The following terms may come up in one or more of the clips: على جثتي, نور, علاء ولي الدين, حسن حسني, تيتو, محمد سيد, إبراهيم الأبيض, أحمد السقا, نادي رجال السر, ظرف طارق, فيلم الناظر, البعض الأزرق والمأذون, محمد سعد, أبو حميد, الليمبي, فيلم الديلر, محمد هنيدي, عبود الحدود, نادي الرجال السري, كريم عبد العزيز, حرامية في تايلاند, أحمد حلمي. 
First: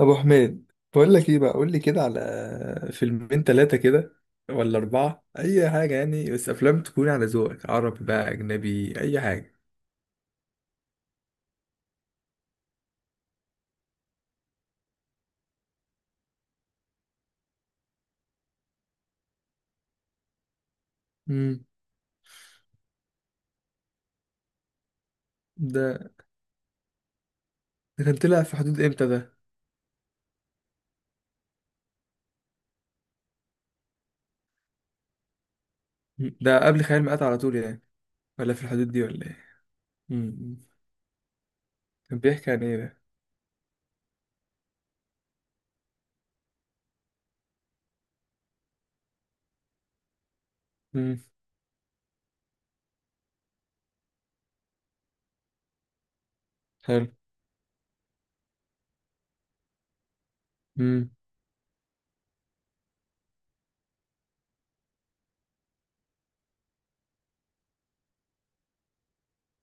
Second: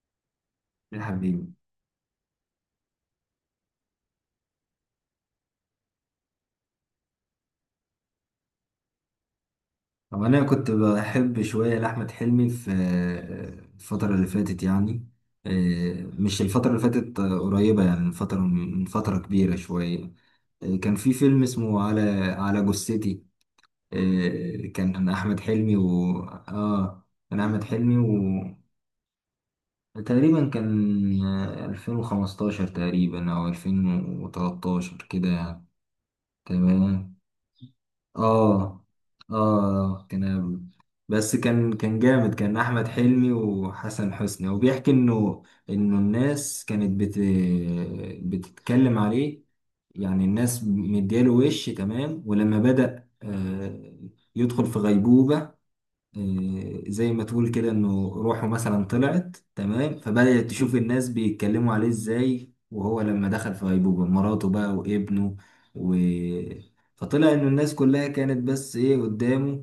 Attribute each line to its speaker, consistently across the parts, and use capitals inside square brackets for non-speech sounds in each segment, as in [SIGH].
Speaker 1: ابو حميد،
Speaker 2: يا
Speaker 1: بقول لك ايه؟
Speaker 2: حبيبي.
Speaker 1: بقى قول لي كده على فيلمين ثلاثه كده، ولا اربعه، اي حاجه يعني، بس افلام تكون على ذوقك. عربي بقى اجنبي، اي حاجه.
Speaker 2: هو انا كنت بحب شويه لاحمد حلمي في الفتره اللي فاتت يعني. مش الفتره اللي فاتت، قريبه يعني من فتره كبيره شويه. كان في فيلم
Speaker 1: امم
Speaker 2: اسمه على جثتي. كان احمد حلمي
Speaker 1: ده ده كان طلع في حدود امتى ده؟
Speaker 2: و تقريبا كان 2015 تقريبا او 2013 كده يعني.
Speaker 1: مم. ده قبل خيال
Speaker 2: تمام.
Speaker 1: مآتة على طول يعني، ولا في
Speaker 2: اه
Speaker 1: الحدود دي ولا ايه؟
Speaker 2: اه
Speaker 1: امم
Speaker 2: كان، بس كان
Speaker 1: كان
Speaker 2: جامد،
Speaker 1: بيحكي
Speaker 2: كان
Speaker 1: عن ايه
Speaker 2: احمد
Speaker 1: ده؟
Speaker 2: حلمي وحسن حسني وبيحكي انه انه الناس كانت بتتكلم عليه. يعني الناس
Speaker 1: امم
Speaker 2: مدياله وش. تمام. ولما بدأ يدخل في غيبوبة،
Speaker 1: حلو.
Speaker 2: زي ما تقول كده انه روحه مثلا طلعت. تمام. فبدأت تشوف الناس
Speaker 1: امم
Speaker 2: بيتكلموا عليه ازاي، وهو لما دخل في غيبوبة مراته بقى وابنه و... فطلع انه الناس كلها كانت بس ايه قدامه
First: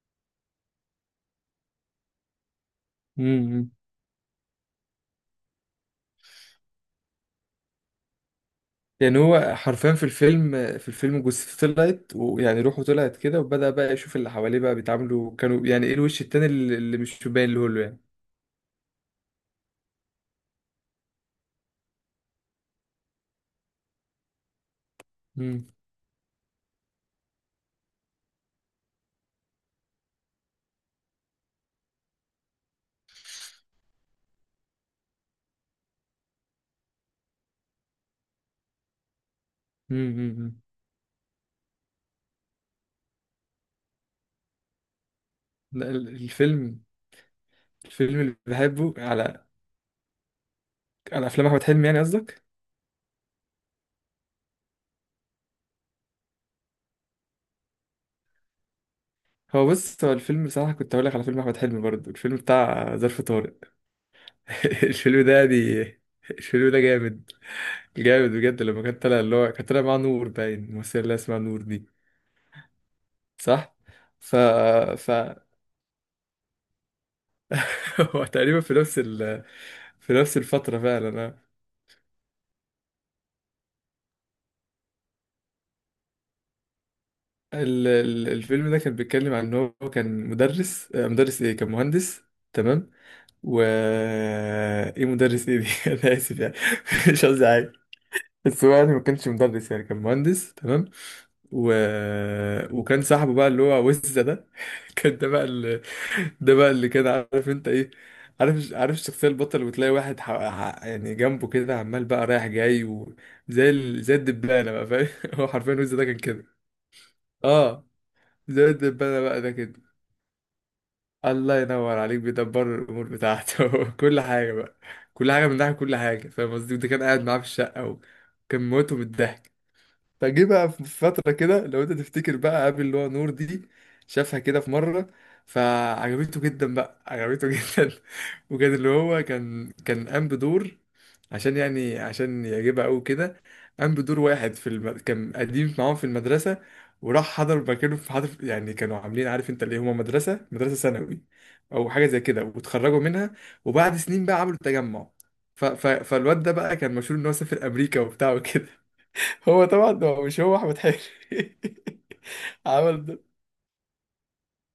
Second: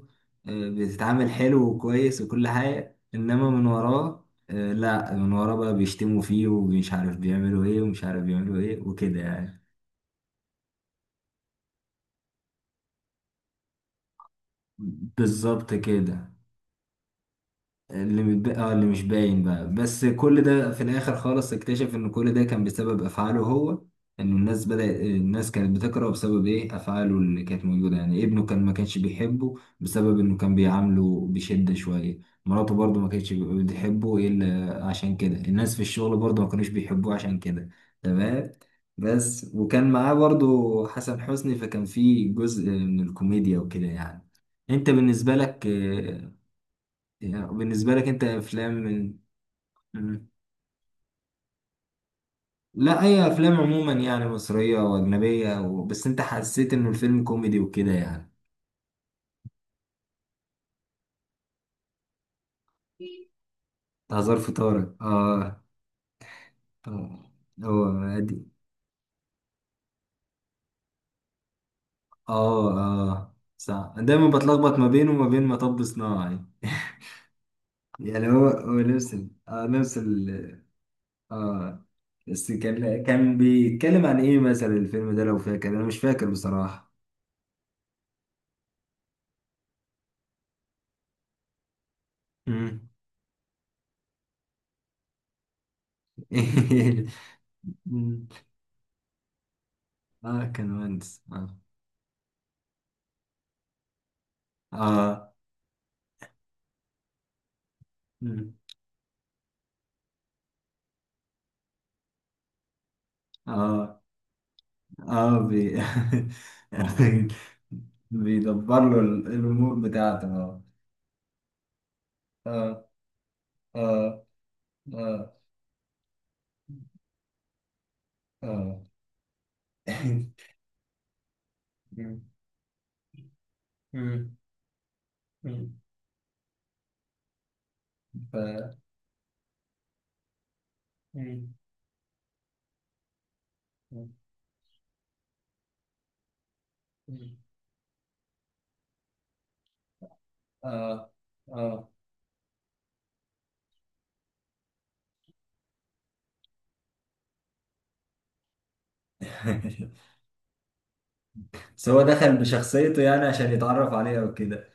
Speaker 2: بتتعامل حلو وكويس وكل حاجة، انما من
Speaker 1: امم
Speaker 2: وراه لا، من وراه بقى بيشتموا فيه ومش عارف بيعملوا ايه ومش عارف بيعملوا ايه
Speaker 1: يعني
Speaker 2: وكده
Speaker 1: هو
Speaker 2: يعني.
Speaker 1: حرفيا في الفيلم جثته طلعت، ويعني روحه طلعت كده، وبدأ بقى يشوف اللي حواليه بقى بيتعاملوا، كانوا
Speaker 2: بالظبط
Speaker 1: يعني ايه الوش
Speaker 2: كده.
Speaker 1: التاني اللي مش باين له يعني.
Speaker 2: اللي متب... اه اللي مش باين بقى. بس كل ده في الاخر خالص اكتشف ان كل ده كان بسبب افعاله هو، ان الناس
Speaker 1: مم.
Speaker 2: كانت بتكرهه بسبب ايه افعاله اللي كانت موجوده، يعني ابنه كان ما كانش بيحبه بسبب انه كان بيعامله بشده شويه، مراته برضه ما كانتش بتحبه الا عشان كده، الناس في الشغل برضه ما كانوش بيحبوه عشان كده. تمام. بس وكان معاه
Speaker 1: امم
Speaker 2: برضه حسن حسني، فكان في جزء من الكوميديا وكده يعني. انت بالنسبه لك،
Speaker 1: لا، الفيلم
Speaker 2: يعني بالنسبة لك
Speaker 1: الفيلم
Speaker 2: أنت
Speaker 1: اللي
Speaker 2: أفلام
Speaker 1: بحبه
Speaker 2: من.
Speaker 1: على
Speaker 2: مم.
Speaker 1: على افلام احمد حلمي يعني قصدك.
Speaker 2: لا، أي أفلام عموما، يعني مصرية أو أجنبية بس أنت حسيت إنه الفيلم كوميدي وكده يعني.
Speaker 1: هو بص، هو الفيلم بصراحه كنت هقول لك على فيلم احمد حلمي برضه، الفيلم بتاع ظرف طارق.
Speaker 2: هزار
Speaker 1: [LAUGHS]
Speaker 2: فطارك،
Speaker 1: الفيلم ده
Speaker 2: آه.
Speaker 1: دي الفيلم ده
Speaker 2: آه.
Speaker 1: جامد.
Speaker 2: هو
Speaker 1: جامد
Speaker 2: عادي.
Speaker 1: بجد، لما كان طالع، اللي هو كان طالع مع نور، باين الممثله اللي اسمها نور دي.
Speaker 2: آه آه،
Speaker 1: صح.
Speaker 2: صح، دايما
Speaker 1: ف
Speaker 2: بتلخبط ما بينه
Speaker 1: ف
Speaker 2: وما بين مطب صناعي. [LAUGHS]
Speaker 1: [LAUGHS] هو
Speaker 2: يعني هو
Speaker 1: تقريبا
Speaker 2: هو نفس ال... آه نفس
Speaker 1: في نفس
Speaker 2: ال...
Speaker 1: الفتره فعلا أنا.
Speaker 2: آه بس كان بيتكلم عن إيه مثلا الفيلم ده لو فاكر؟ أنا مش فاكر بصراحة.
Speaker 1: الفيلم ده كان بيتكلم عن ان هو كان مدرس، مدرس ايه؟ كان مهندس
Speaker 2: مم.
Speaker 1: تمام. و ايه مدرس ايه دي؟ [LAUGHS] انا اسف يعني. [LAUGHS] مش
Speaker 2: [LAUGHS]
Speaker 1: قصدي حاجه.
Speaker 2: مم.
Speaker 1: بس هو يعني ما كانش مدرس، يعني كان
Speaker 2: آه،
Speaker 1: مهندس
Speaker 2: كان
Speaker 1: تمام.
Speaker 2: مهندس، آه.
Speaker 1: و... وكان صاحبه بقى اللي هو وزة ده. [LAUGHS] كان ده
Speaker 2: اه
Speaker 1: بقى اللي [LAUGHS] ده بقى اللي كان عارف انت ايه، عارف الشخصية البطل، وتلاقي واحد، يعني جنبه كده عمال بقى رايح جاي،
Speaker 2: اه
Speaker 1: زي الدبانة بقى، فاهم؟
Speaker 2: اه
Speaker 1: [LAUGHS] هو
Speaker 2: بي
Speaker 1: حرفيا وزة ده كان كده.
Speaker 2: [LAUGHS] يعني
Speaker 1: اه، زي
Speaker 2: بيدبر له
Speaker 1: الدبانة بقى ده
Speaker 2: الامور
Speaker 1: كده.
Speaker 2: بتاعته. اه
Speaker 1: الله ينور عليك، بيدبر
Speaker 2: اه
Speaker 1: الامور بتاعته. [LAUGHS] كل
Speaker 2: اه
Speaker 1: حاجه بقى، كل حاجه من ناحيه، كل حاجه، فاهم قصدي. وده كان قاعد معاه في الشقه،
Speaker 2: اه
Speaker 1: وكان
Speaker 2: اه
Speaker 1: موته من الضحك. فجه بقى في فتره كده، لو انت تفتكر بقى، قابل اللي هو نور دي، شافها كده في مره، فعجبته جدا بقى، عجبته [LAUGHS] جدا.
Speaker 2: ف
Speaker 1: وكان اللي هو كان قام بدور، عشان يعجبها قوي كده. قام بدور واحد في كان قديم معاهم في المدرسة، وراح حضر مكانه حضر يعني، كانوا عاملين عارف انت، اللي هما مدرسة
Speaker 2: اه
Speaker 1: ثانوي
Speaker 2: اه
Speaker 1: او حاجة زي كده، واتخرجوا منها، وبعد سنين بقى عملوا تجمع. فالواد ده بقى كان مشهور ان هو سافر امريكا وبتاع وكده. [LAUGHS] هو طبعا،
Speaker 2: [LAUGHS]
Speaker 1: هو مش، هو احمد حلمي.
Speaker 2: بس هو دخل
Speaker 1: [LAUGHS]
Speaker 2: بشخصيته
Speaker 1: عمل ده.
Speaker 2: يعني عشان يتعرف عليها وكده.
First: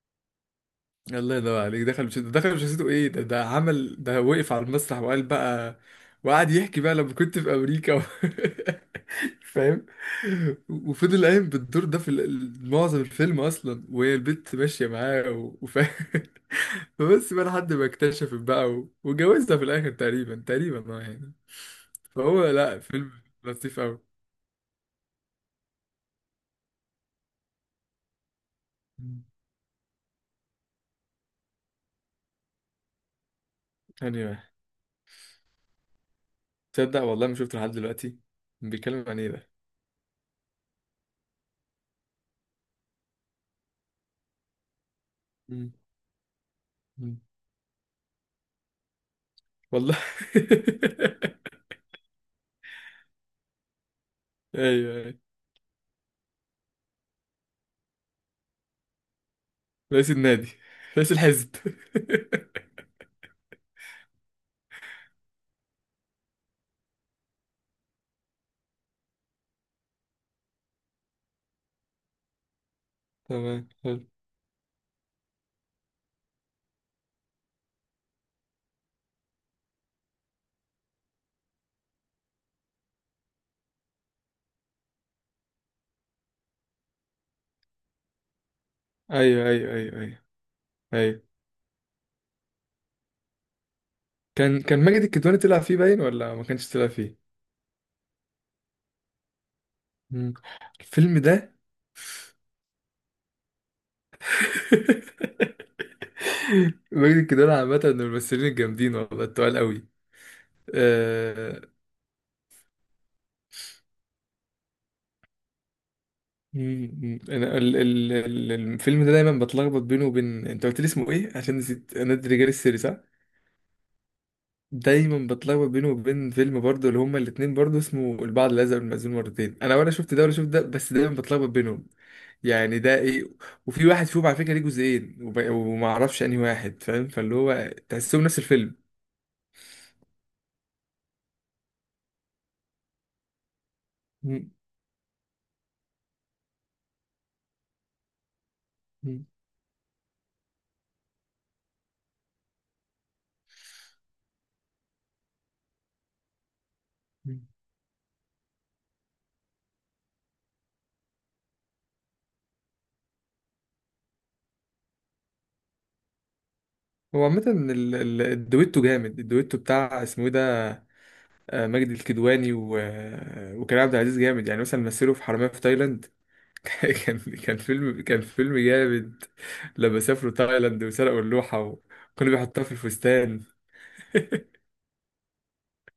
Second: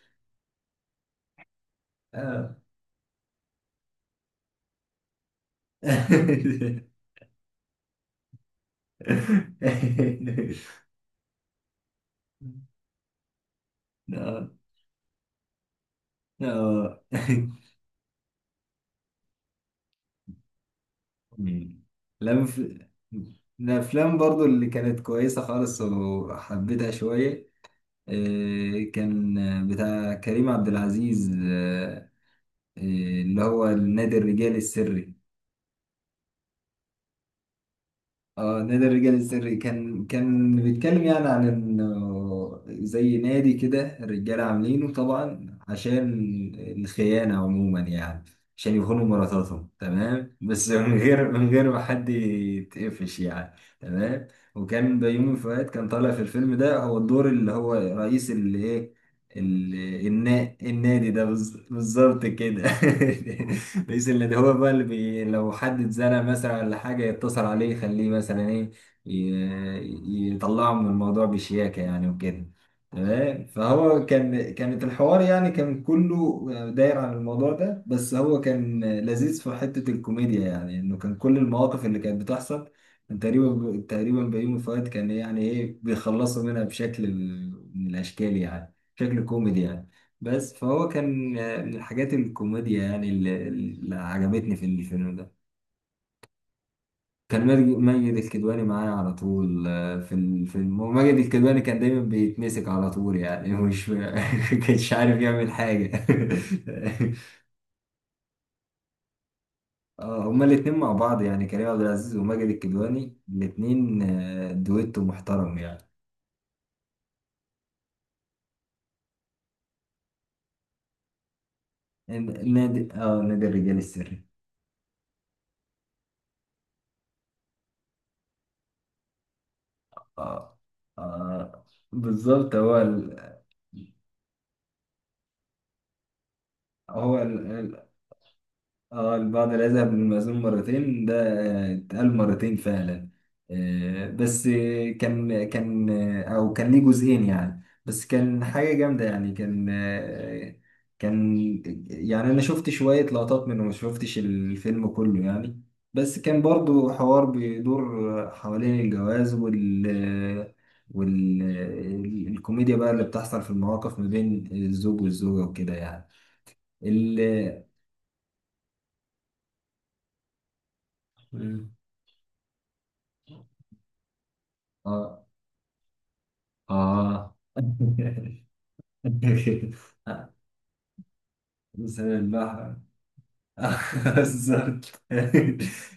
Speaker 1: الله ينور عليك، دخل مش دخل،
Speaker 2: اه.
Speaker 1: مش حسيته ايه ده عمل ده، وقف على المسرح وقال بقى، وقعد يحكي بقى لما كنت في امريكا. [LAUGHS] فاهم.
Speaker 2: [LAUGHS]
Speaker 1: وفضل قايم بالدور ده في معظم الفيلم اصلا، وهي
Speaker 2: اه
Speaker 1: البت ماشيه معاه وفاهم. [LAUGHS]
Speaker 2: اه
Speaker 1: فبس بقى لحد ما اكتشفت بقى واتجوزها في الاخر تقريبا، تقريبا يعني.
Speaker 2: مم. لا
Speaker 1: فهو،
Speaker 2: ف...
Speaker 1: لا، فيلم لطيف قوي.
Speaker 2: الأفلام برضو اللي كانت كويسة خالص وحبيتها شوية، كان بتاع كريم عبد العزيز، آه، اللي هو النادي
Speaker 1: ثانية واحد،
Speaker 2: الرجالي السري.
Speaker 1: تصدق والله ما شفته لحد دلوقتي.
Speaker 2: اه نادي
Speaker 1: بيتكلم
Speaker 2: الرجال
Speaker 1: عن ايه ده؟
Speaker 2: السري، كان بيتكلم يعني عن انه زي نادي كده الرجاله عاملينه، طبعا
Speaker 1: مم.
Speaker 2: عشان
Speaker 1: مم.
Speaker 2: الخيانه عموما يعني، عشان يخونوا مراتاتهم.
Speaker 1: والله.
Speaker 2: تمام. بس من غير من
Speaker 1: [LAUGHS]
Speaker 2: غير ما حد يتقفش يعني. تمام.
Speaker 1: ايوه،
Speaker 2: وكان
Speaker 1: ايوه.
Speaker 2: بيومي فؤاد كان طالع في الفيلم ده، هو الدور اللي هو رئيس الايه، ال...
Speaker 1: رئيس النادي،
Speaker 2: النادي
Speaker 1: رئيس
Speaker 2: ده،
Speaker 1: الحزب.
Speaker 2: بالظبط كده. [LAUGHS] رئيس النادي هو بقى اللي لو حد اتزنق مثلا ولا حاجة يتصل عليه يخليه مثلا ايه، يطلعه من الموضوع بشياكة يعني وكده.
Speaker 1: [LAUGHS]
Speaker 2: تمام.
Speaker 1: تمام، حلو.
Speaker 2: فهو كان، كانت الحوار يعني كان كله داير عن الموضوع ده، بس هو كان لذيذ في حتة الكوميديا، يعني انه كان كل المواقف اللي كانت بتحصل تقريبا بيومي فؤاد كان يعني ايه بيخلصوا منها بشكل من الاشكال يعني، شكل
Speaker 1: ايوه،
Speaker 2: كوميدي
Speaker 1: ايوه،
Speaker 2: يعني.
Speaker 1: ايوه، ايوه،
Speaker 2: بس فهو
Speaker 1: ايوه.
Speaker 2: كان، من الحاجات الكوميديا يعني، اللي عجبتني
Speaker 1: كان
Speaker 2: في
Speaker 1: كان ماجد
Speaker 2: الفيلم ده.
Speaker 1: الكدواني طلع فيه باين ولا ما كانش طلع فيه؟
Speaker 2: كان ماجد الكدواني معايا على طول، في
Speaker 1: مم.
Speaker 2: الفيلم، وماجد
Speaker 1: الفيلم ده.
Speaker 2: الكدواني كان دايما بيتمسك على طول، يعني مش [LAUGHS] كانش عارف
Speaker 1: [LAUGHS]
Speaker 2: يعمل حاجة.
Speaker 1: ماجد الكدواني عامة من الممثلين الجامدين، والله التقال قوي.
Speaker 2: [LAUGHS] هما الاتنين مع بعض، يعني كريم
Speaker 1: آه...
Speaker 2: عبد العزيز وماجد الكدواني الاتنين دويتو محترم يعني.
Speaker 1: مم، مم. انا الفيلم ده دايما بتلخبط بينه وبين انت قلت لي اسمه ايه عشان نسيت، نادي رجال السر،
Speaker 2: نادي،
Speaker 1: صح.
Speaker 2: نادي الرجال السري.
Speaker 1: دايما بتلخبط بينه وبين فيلم برضه اللي هما الاتنين برضه اسمه البعض الازرق، والمأذون مرتين. انا ولا شفت ده ولا شفت
Speaker 2: اه
Speaker 1: ده، بس دايما بتلخبط
Speaker 2: اه
Speaker 1: بينهم.
Speaker 2: بالظبط.
Speaker 1: يعني ده ايه. وفي واحد فيهم على فكره ليه جزئين، وما اعرفش انهي واحد، فاهم،
Speaker 2: هو
Speaker 1: فاللي هو
Speaker 2: ال...
Speaker 1: تحسهم نفس الفيلم.
Speaker 2: اه البعض لا يذهب للمأذون مرتين ده، اتقال مرتين فعلا، بس،
Speaker 1: مم.
Speaker 2: آه، كان كان آه، او كان ليه جزئين يعني، بس كان حاجة جامدة
Speaker 1: مم.
Speaker 2: يعني، كان، يعني انا شفت شوية لقطات منه، ما شفتش الفيلم كله يعني. بس كان برضو حوار
Speaker 1: مم.
Speaker 2: بيدور حوالين الجواز والكوميديا بقى اللي بتحصل في المواقف ما بين الزوج والزوجة وكده يعني. ال
Speaker 1: هو عامة الدويتو جامد، الدويتو بتاع اسمه ايه ده،
Speaker 2: مم.
Speaker 1: ماجد الكدواني و... آه، وكريم عبد العزيز جامد، يعني مثلا مثلوا في حرامية في تايلاند. [LAUGHS] كان
Speaker 2: آه.
Speaker 1: كان فيلم
Speaker 2: [LAUGHS]
Speaker 1: كان فيلم جامد، لما سافروا تايلاند وسرقوا اللوحة
Speaker 2: مثلا
Speaker 1: وكانوا بيحطوها في
Speaker 2: البحر.
Speaker 1: الفستان.
Speaker 2: [LAUGHS]
Speaker 1: [LAUGHS]
Speaker 2: بالظبط.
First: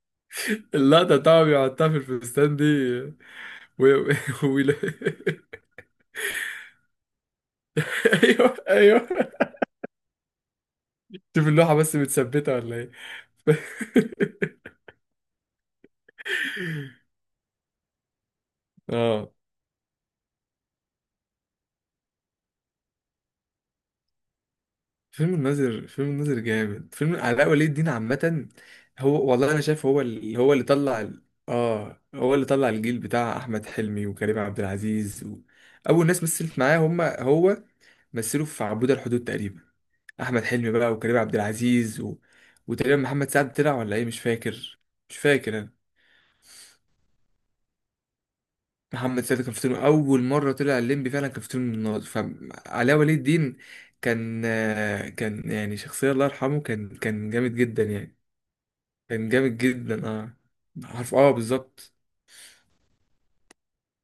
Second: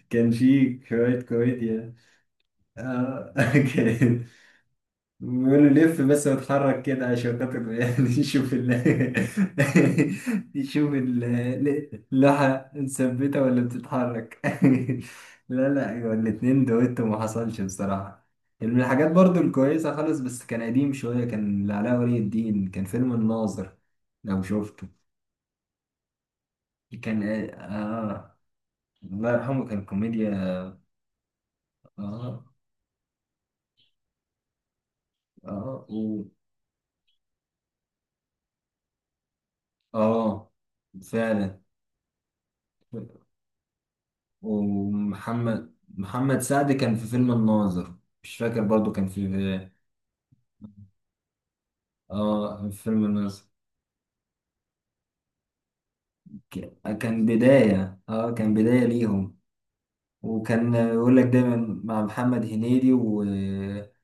Speaker 2: كان في
Speaker 1: اللقطة
Speaker 2: شوية
Speaker 1: طبعا بيحطها
Speaker 2: كوميديا.
Speaker 1: في الفستان دي،
Speaker 2: آه. [LAUGHS]
Speaker 1: و... [LAUGHS] و...
Speaker 2: أوكي.
Speaker 1: ويلا-
Speaker 2: بيقول له لف بس واتحرك كده عشان خاطر
Speaker 1: [LAUGHS]
Speaker 2: يعني [LAUGHS] يشوف
Speaker 1: ايوه،
Speaker 2: ال.
Speaker 1: ايوه.
Speaker 2: [LAUGHS] يشوف
Speaker 1: شوف اللوحة بس متثبتة
Speaker 2: اللوحة
Speaker 1: ولا ايه.
Speaker 2: مثبتة
Speaker 1: [LAUGHS]
Speaker 2: ولا
Speaker 1: ف-
Speaker 2: بتتحرك؟ [LAUGHS] لا لا، أيوة الاتنين دويتو ما حصلش بصراحة. من الحاجات
Speaker 1: اه،
Speaker 2: برضو الكويسة خالص، بس كان قديم شوية، كان لعلاء ولي الدين، كان فيلم الناظر لو شفته.
Speaker 1: فيلم الناظر، فيلم الناظر جامد، فيلم
Speaker 2: كان
Speaker 1: علاء ولي الدين عامة. هو
Speaker 2: الله
Speaker 1: والله انا
Speaker 2: يرحمه، كان
Speaker 1: شايف هو
Speaker 2: كوميديا.
Speaker 1: اللي، هو اللي طلع اه، هو
Speaker 2: آه
Speaker 1: اللي طلع الجيل بتاع احمد حلمي وكريم عبد العزيز
Speaker 2: آه،
Speaker 1: اول ناس مثلت معاه هم هو، مثلوا في عبود الحدود تقريبا، احمد
Speaker 2: آه
Speaker 1: حلمي بقى وكريم عبد
Speaker 2: فعلا.
Speaker 1: العزيز، وتقريبا محمد سعد طلع ولا ايه، مش فاكر. مش فاكر.
Speaker 2: ومحمد سعد كان في فيلم الناظر. مش فاكر، برضو كان
Speaker 1: محمد
Speaker 2: في
Speaker 1: سيد كان في فيلم اول مره طلع الليمبي فعلا، كان في فيلم الناظر
Speaker 2: اه في
Speaker 1: فعلاء
Speaker 2: فيلم
Speaker 1: ولي
Speaker 2: الناظر.
Speaker 1: الدين. كان يعني شخصيه الله يرحمه، كان
Speaker 2: كان
Speaker 1: كان جامد جدا
Speaker 2: بداية،
Speaker 1: يعني.
Speaker 2: كان بداية
Speaker 1: كان
Speaker 2: ليهم.
Speaker 1: جامد جدا. اه
Speaker 2: وكان
Speaker 1: عارف،
Speaker 2: يقول لك دايما،
Speaker 1: بالظبط.
Speaker 2: مع محمد هنيدي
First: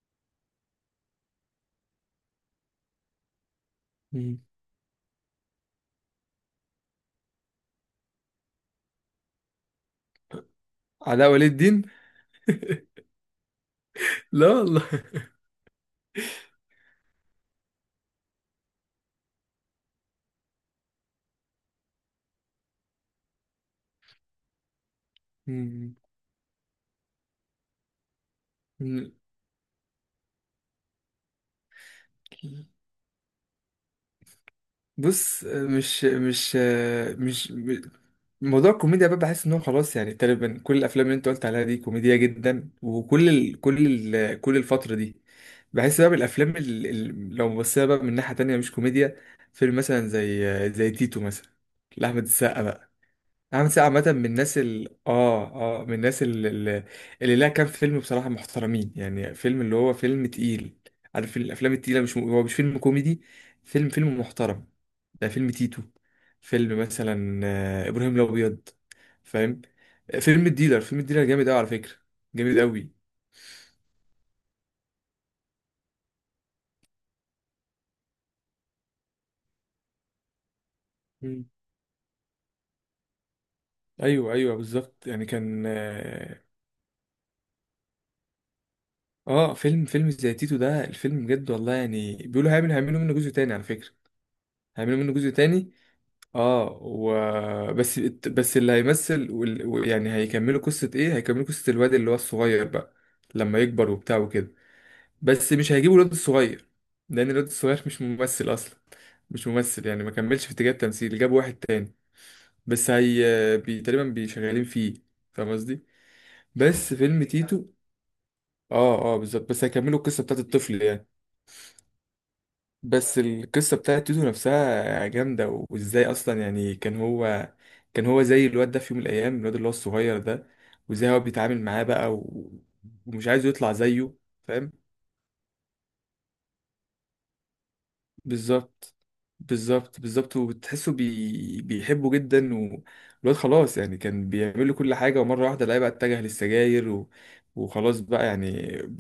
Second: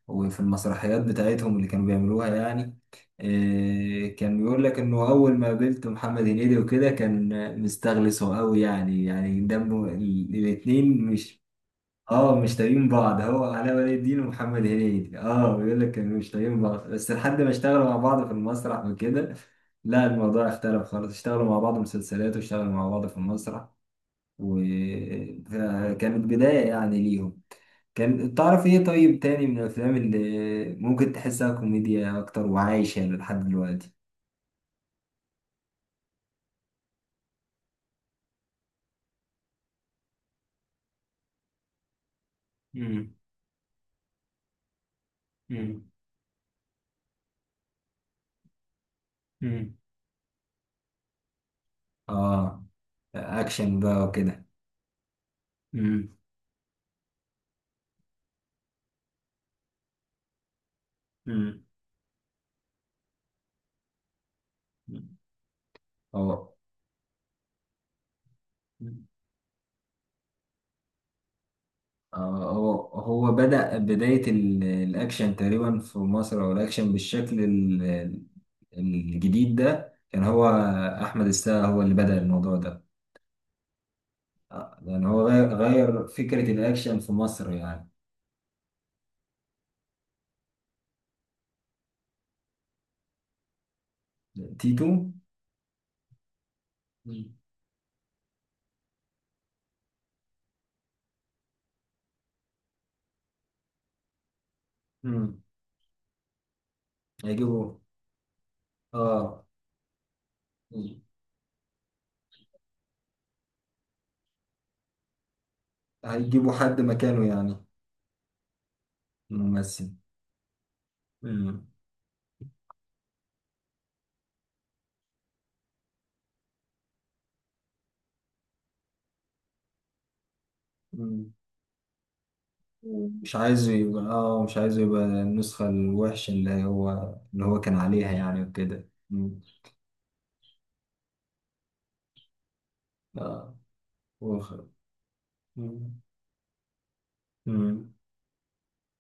Speaker 2: وفي المسرحيات بتاعتهم اللي كانوا بيعملوها يعني. كان
Speaker 1: مم.
Speaker 2: بيقول لك انه اول ما قابلت محمد هنيدي وكده كان مستغلسه قوي يعني، دمه الاتنين
Speaker 1: علاء
Speaker 2: مش،
Speaker 1: ولي الدين.
Speaker 2: اه مش طايقين بعض، هو علاء ولي الدين
Speaker 1: [LAUGHS] لا
Speaker 2: ومحمد
Speaker 1: والله.
Speaker 2: هنيدي، بيقول لك كانوا مش طايقين بعض، بس لحد ما اشتغلوا مع بعض في المسرح وكده لا الموضوع اختلف خالص، اشتغلوا مع بعض مسلسلات، واشتغلوا مع بعض في المسرح، وكانت بداية يعني ليهم. كان، تعرف ايه
Speaker 1: مم.
Speaker 2: طيب تاني من الافلام اللي ممكن تحسها كوميديا اكتر وعايشة لحد دلوقتي؟
Speaker 1: بص، مش مش- موضوع الكوميديا بقى، بحس ان هو خلاص يعني تقريبا كل الافلام اللي انت قلت عليها دي كوميديا جدا،
Speaker 2: مم.
Speaker 1: وكل ال كل ال كل الفتره دي.
Speaker 2: مم.
Speaker 1: بحس بقى بالافلام، لو بصينا بقى من ناحيه تانية مش كوميديا،
Speaker 2: مم.
Speaker 1: فيلم مثلا زي تيتو مثلا، لاحمد السقا
Speaker 2: اه
Speaker 1: بقى. عامل
Speaker 2: اكشن
Speaker 1: سعد
Speaker 2: بقى
Speaker 1: عامة من
Speaker 2: وكده.
Speaker 1: الناس ال اه اه من
Speaker 2: مم.
Speaker 1: الناس ال- ال- اللي لها كام فيلم بصراحة، محترمين يعني. فيلم، اللي هو فيلم تقيل، عارف
Speaker 2: مم.
Speaker 1: الأفلام التقيلة، مش هو مش فيلم كوميدي، فيلم محترم. ده فيلم تيتو.
Speaker 2: اه.
Speaker 1: فيلم مثلا، إبراهيم الأبيض، فاهم، فيلم الديلر، فيلم الديلر جامد أوي على فكرة، جامد
Speaker 2: هو
Speaker 1: أوي.
Speaker 2: بدأ بداية الأكشن تقريبا في مصر، أو الأكشن بالشكل الجديد ده كان هو، أحمد
Speaker 1: مم.
Speaker 2: السقا هو اللي بدأ الموضوع ده.
Speaker 1: أيوه، أيوه،
Speaker 2: يعني
Speaker 1: بالظبط يعني
Speaker 2: هو غير
Speaker 1: كان
Speaker 2: غير فكرة الأكشن في مصر يعني.
Speaker 1: فيلم زي تيتو ده الفيلم بجد والله، يعني بيقولوا هيعملوا منه جزء تاني على فكرة.
Speaker 2: تيتو.
Speaker 1: هيعملوا منه جزء تاني، اه
Speaker 2: مم.
Speaker 1: بس اللي هيمثل، يعني هيكملوا قصة الواد اللي هو الصغير بقى، لما يكبر وبتاع وكده.
Speaker 2: مم.
Speaker 1: بس مش هيجيبوا الواد الصغير، لان الواد
Speaker 2: هيجيبوا،
Speaker 1: الصغير مش ممثل اصلا.
Speaker 2: آه.
Speaker 1: مش ممثل يعني ما كملش في اتجاه
Speaker 2: مم.
Speaker 1: التمثيل، جابوا واحد تاني. بس هي، تقريبا بيشغالين فيه، فاهم قصدي.
Speaker 2: هيجيبوا حد
Speaker 1: بس فيلم
Speaker 2: مكانه يعني
Speaker 1: تيتو، اه بالظبط، بس
Speaker 2: ممثل.
Speaker 1: هيكملوا القصة بتاعت الطفل يعني.
Speaker 2: مم.
Speaker 1: بس القصة بتاعت تيتو نفسها جامدة، وازاي اصلا يعني، كان هو زي الواد ده في يوم من الايام، الواد اللي هو الصغير ده، وازاي هو
Speaker 2: مم.
Speaker 1: بيتعامل معاه بقى
Speaker 2: مم.
Speaker 1: ومش
Speaker 2: مش
Speaker 1: عايزه
Speaker 2: عايزه
Speaker 1: يطلع
Speaker 2: يبقى،
Speaker 1: زيه، فاهم،
Speaker 2: النسخة الوحشة اللي هو كان عليها يعني وكده.
Speaker 1: بالظبط، بالظبط، بالظبط. وتحسه، بيحبه جدا، والواد
Speaker 2: مم.
Speaker 1: خلاص يعني كان
Speaker 2: وخ...
Speaker 1: بيعمل له كل حاجة. ومرة واحدة لقاه بقى
Speaker 2: مم.
Speaker 1: اتجه للسجاير
Speaker 2: مم.
Speaker 1: وخلاص بقى يعني.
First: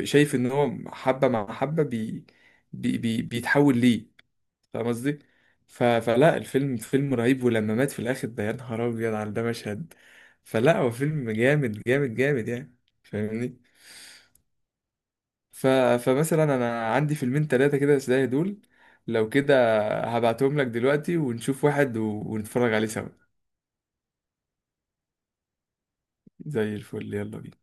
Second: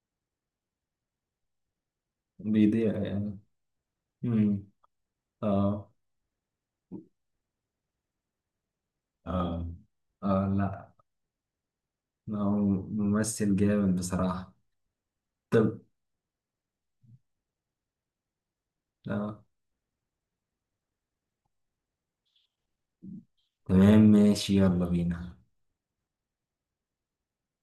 Speaker 1: شايف ان هو حبة مع حبة،
Speaker 2: بيضيع يعني.
Speaker 1: بيتحول ليه،
Speaker 2: مم.
Speaker 1: فاهم قصدي؟
Speaker 2: اه
Speaker 1: فلا الفيلم فيلم رهيب، ولما مات في الآخر ده، يا نهار أبيض على ده
Speaker 2: اه
Speaker 1: مشهد.
Speaker 2: اه،
Speaker 1: فلا هو
Speaker 2: لا،
Speaker 1: فيلم جامد جامد جامد
Speaker 2: هو
Speaker 1: يعني،
Speaker 2: ممثل
Speaker 1: فاهمني؟
Speaker 2: جامد بصراحة.
Speaker 1: ف...
Speaker 2: طب.
Speaker 1: فمثلا أنا عندي فيلمين تلاتة كده زي دول، لو
Speaker 2: اه.
Speaker 1: كده هبعتهم لك دلوقتي ونشوف واحد ونتفرج عليه سوا.
Speaker 2: تمام ماشي، يلا بينا.
Speaker 1: زي الفل، يلا بينا.